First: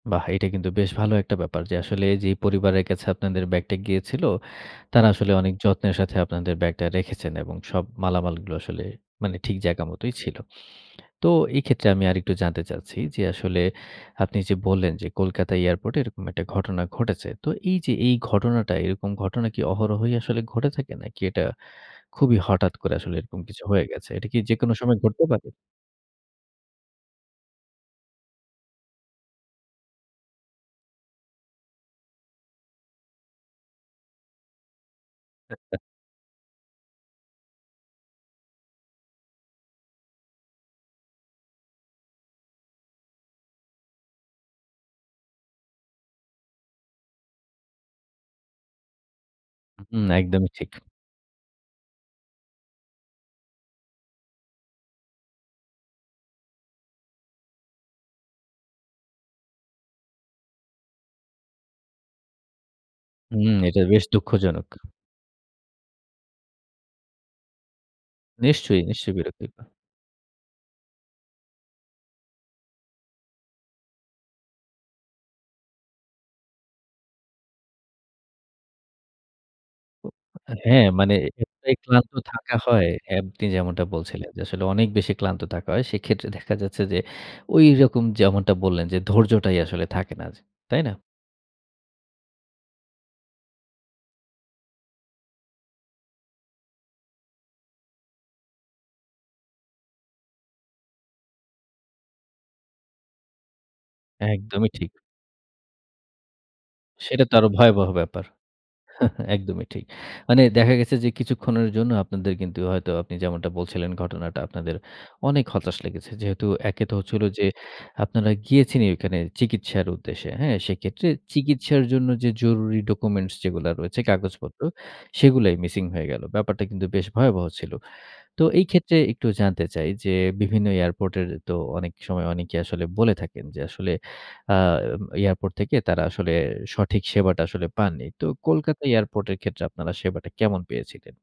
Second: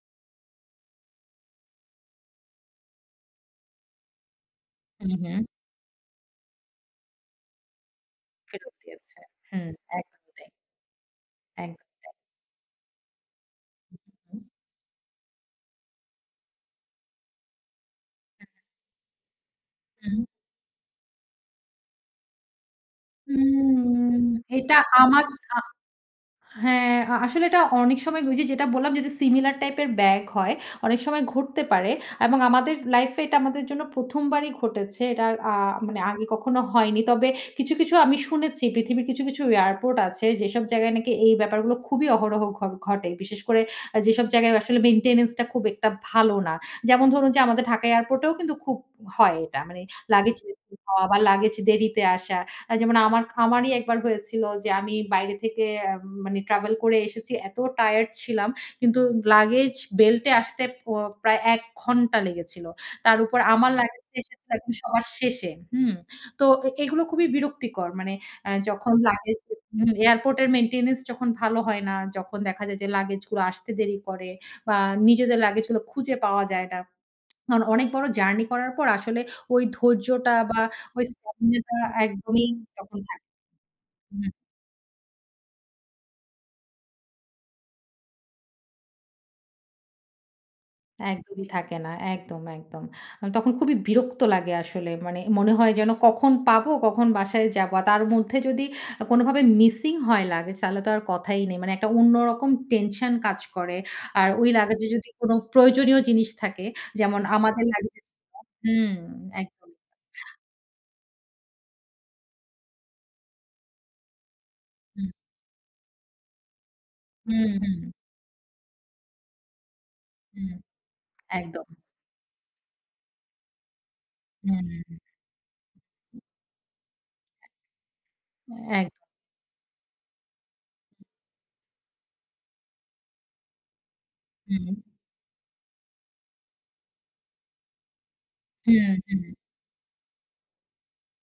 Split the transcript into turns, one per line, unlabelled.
বাহ! এটা কিন্তু বেশ ভালো একটা ব্যাপার। যে আসলে এইযে পরিবারের কাছে আপনাদের ব্যাগটা গিয়েছিল, তারা
হুম,
আসলে
হুম।
অনেক যত্নের সাথে আপনাদের ব্যাগটা রেখেছেন এবং সব মালামালগুলো
ফেরত
আসলে
দিয়েছে।
মানে ঠিক
হুম,
জায়গা মতোই
একদম
ছিল।
তাই।
তো এই
একদম
ক্ষেত্রে আমি
তাই।
আরেকটু জানতে চাচ্ছি, যে আসলে
হু,
আপনি
হু।
যে বললেন, যে কলকাতা এয়ারপোর্টে এরকম একটা ঘটনা ঘটেছে। তো এই যে এই
হ্যাঁ।
ঘটনাটা এরকম ঘটনা কি অহরহই
হু।
আসলে ঘটে থাকে? নাকি এটা খুবই হঠাৎ করে আসলে এরকম কিছু হয়ে গেছে?
হুম।
এটা কি যেকোনো
এটা
সময়
আমার
ঘটতে পারে?
আ হ্যাঁ আ আসলে এটা অনেক সময় কি ওই যে যেটা বললাম, যদি সিমিলার টাইপ এর ব্যাগ হয়, অনেক সময় ঘটতে পারে। এবং আমাদের লাইফ এ এটা আমাদের জন্য ১ম বারই ঘটেছে। এটার আ মানে আগে কখনো হয়নি। তবে কিছু, কিছু আমি শুনেছি পৃথিবীর কিছু, কিছু এয়ারপোর্ট আছে। যেসব জায়গায় নাকি এই ব্যাপারগুলো খুবই অহরহ ঘ ঘটে। বিশেষ করে আ যেসব জায়গায় আসলে মেইনটেন্যান্স টা খুব একটা ভালো না। যেমন ধরুন যে আমাদের ঢাকা এয়ারপোর্টেও কিন্তু খুব হয় এটা, মানে
হুম,
লাগেজ
একদমই ঠিক।
মিসিং হওয়া বা লাগেজ দেরিতে আসা। আ যেমন আমার আমারই ১ বার হয়েছিল যে আমি বাইরে থেকে এম মানে ট্রাভেল করে এসেছি। এত টায়ারড ছিলাম। কিন্তু লাগেজ বেল্টে আসতে প প্রায় ১ ঘন্টা লেগেছিল। তার উপর
হুম,
আমার
এটা বেশ
লাগেজটা এসেছিল
দুঃখজনক।
একদম সবার শেষে, হুম? তো এ এগুলো খুবই বিরক্তিকর। মানে অ্যা
নিশ্চয়ই,
যখন
নিশ্চয়ই
লাগেজ এ
বিরক্তিকর।
হু, এয়ারপোর্ট এর মেইনটেন্যান্স যখন ভালো হয় না, যখন দেখা যায় যে লাগেজ গুলো আসতে দেরি করে বা নিজেদের লাগেজ গুলো খুঁজে পাওয়া যায় না। অন অনেক বড় জার্নি করার পর আসলে ওই
ও
ধৈর্যটা বা
হ্যাঁ,
ওই
মানে এক্ষেত্রে
স্টামিনা
ক্লান্ত
একদমই
থাকা হয়
তখন
এ
থা
আপনি যেমনটা বলছিলেন।
হুম।
যে আসলে অনেক বেশি ক্লান্ত থাকা হয়। সেক্ষেত্রে দেখা যাচ্ছে যে ঐরকম যেমনটা বললেন যে ধৈর্যটাই আসলে থাকে না, জ তাই না?
একদমই থাকে না। একদম, একদম। অ তখন খুবই বিরক্ত লাগে আসলে। মানে মনে হয় যেন, "কখন পাবো, কখন বাসায় যাব?" আর তার মধ্যে যদি আ কোনোভাবে মিসিং হয় লাগেজ, তাহলে তো আর কথাই নেই। মানে একটা অন্যরকম টেনশন কাজ করে। আর ওই
একদমই
লাগেজ এ
ঠিক।
যদি কোনো প্রয়োজনীয় জিনিস থাকে যেমন
সেটা তো আরো
আমাদের
ভয়াবহ
লাগেজ ছিল
ব্যাপার।
হুম,
একদমই
একদম।
ঠিক। মানে দেখা গেছে যে কিছুক্ষণের জন্য আপনাদের কিন্তু হয়তো আপনি যেমনটা বলছিলেন, ঘটনাটা আপনাদের
হু।
অনেক হতাশ লেগেছে। যেহেতু একে তো হচ্ছিল
হুম,
যে
হুম।
আপনারা গিয়েছেনই ওইখানে চিকিৎসার উদ্দেশ্যে,
হুম,
হ্যাঁ? সেক্ষেত্রে
একদম।
চিকিৎসার জন্য যে জরুরি ডকুমেন্টস যেগুলা রয়েছে কাগজপত্র,
হুম।
সেগুলাই মিসিং হয়ে গেল। ব্যাপারটা কিন্তু বেশ ভয়াবহ ছিল। তো এই
একদম।
ক্ষেত্রে একটু জানতে চাই, যে বিভিন্ন এয়ারপোর্ট এর তো অনেক সময় অনেকেই আসলে বলে থাকেন যে আসলে আ
হুম।
এয়ারপোর্ট থেকে তারা আসলে সঠিক সেবাটা আসলে পাননি। তো কলকাতা
হুম,
এয়ারপোর্ট
হুম।
এর ক্ষেত্রে আপনারা সেবাটা কেমন পেয়েছিলেন?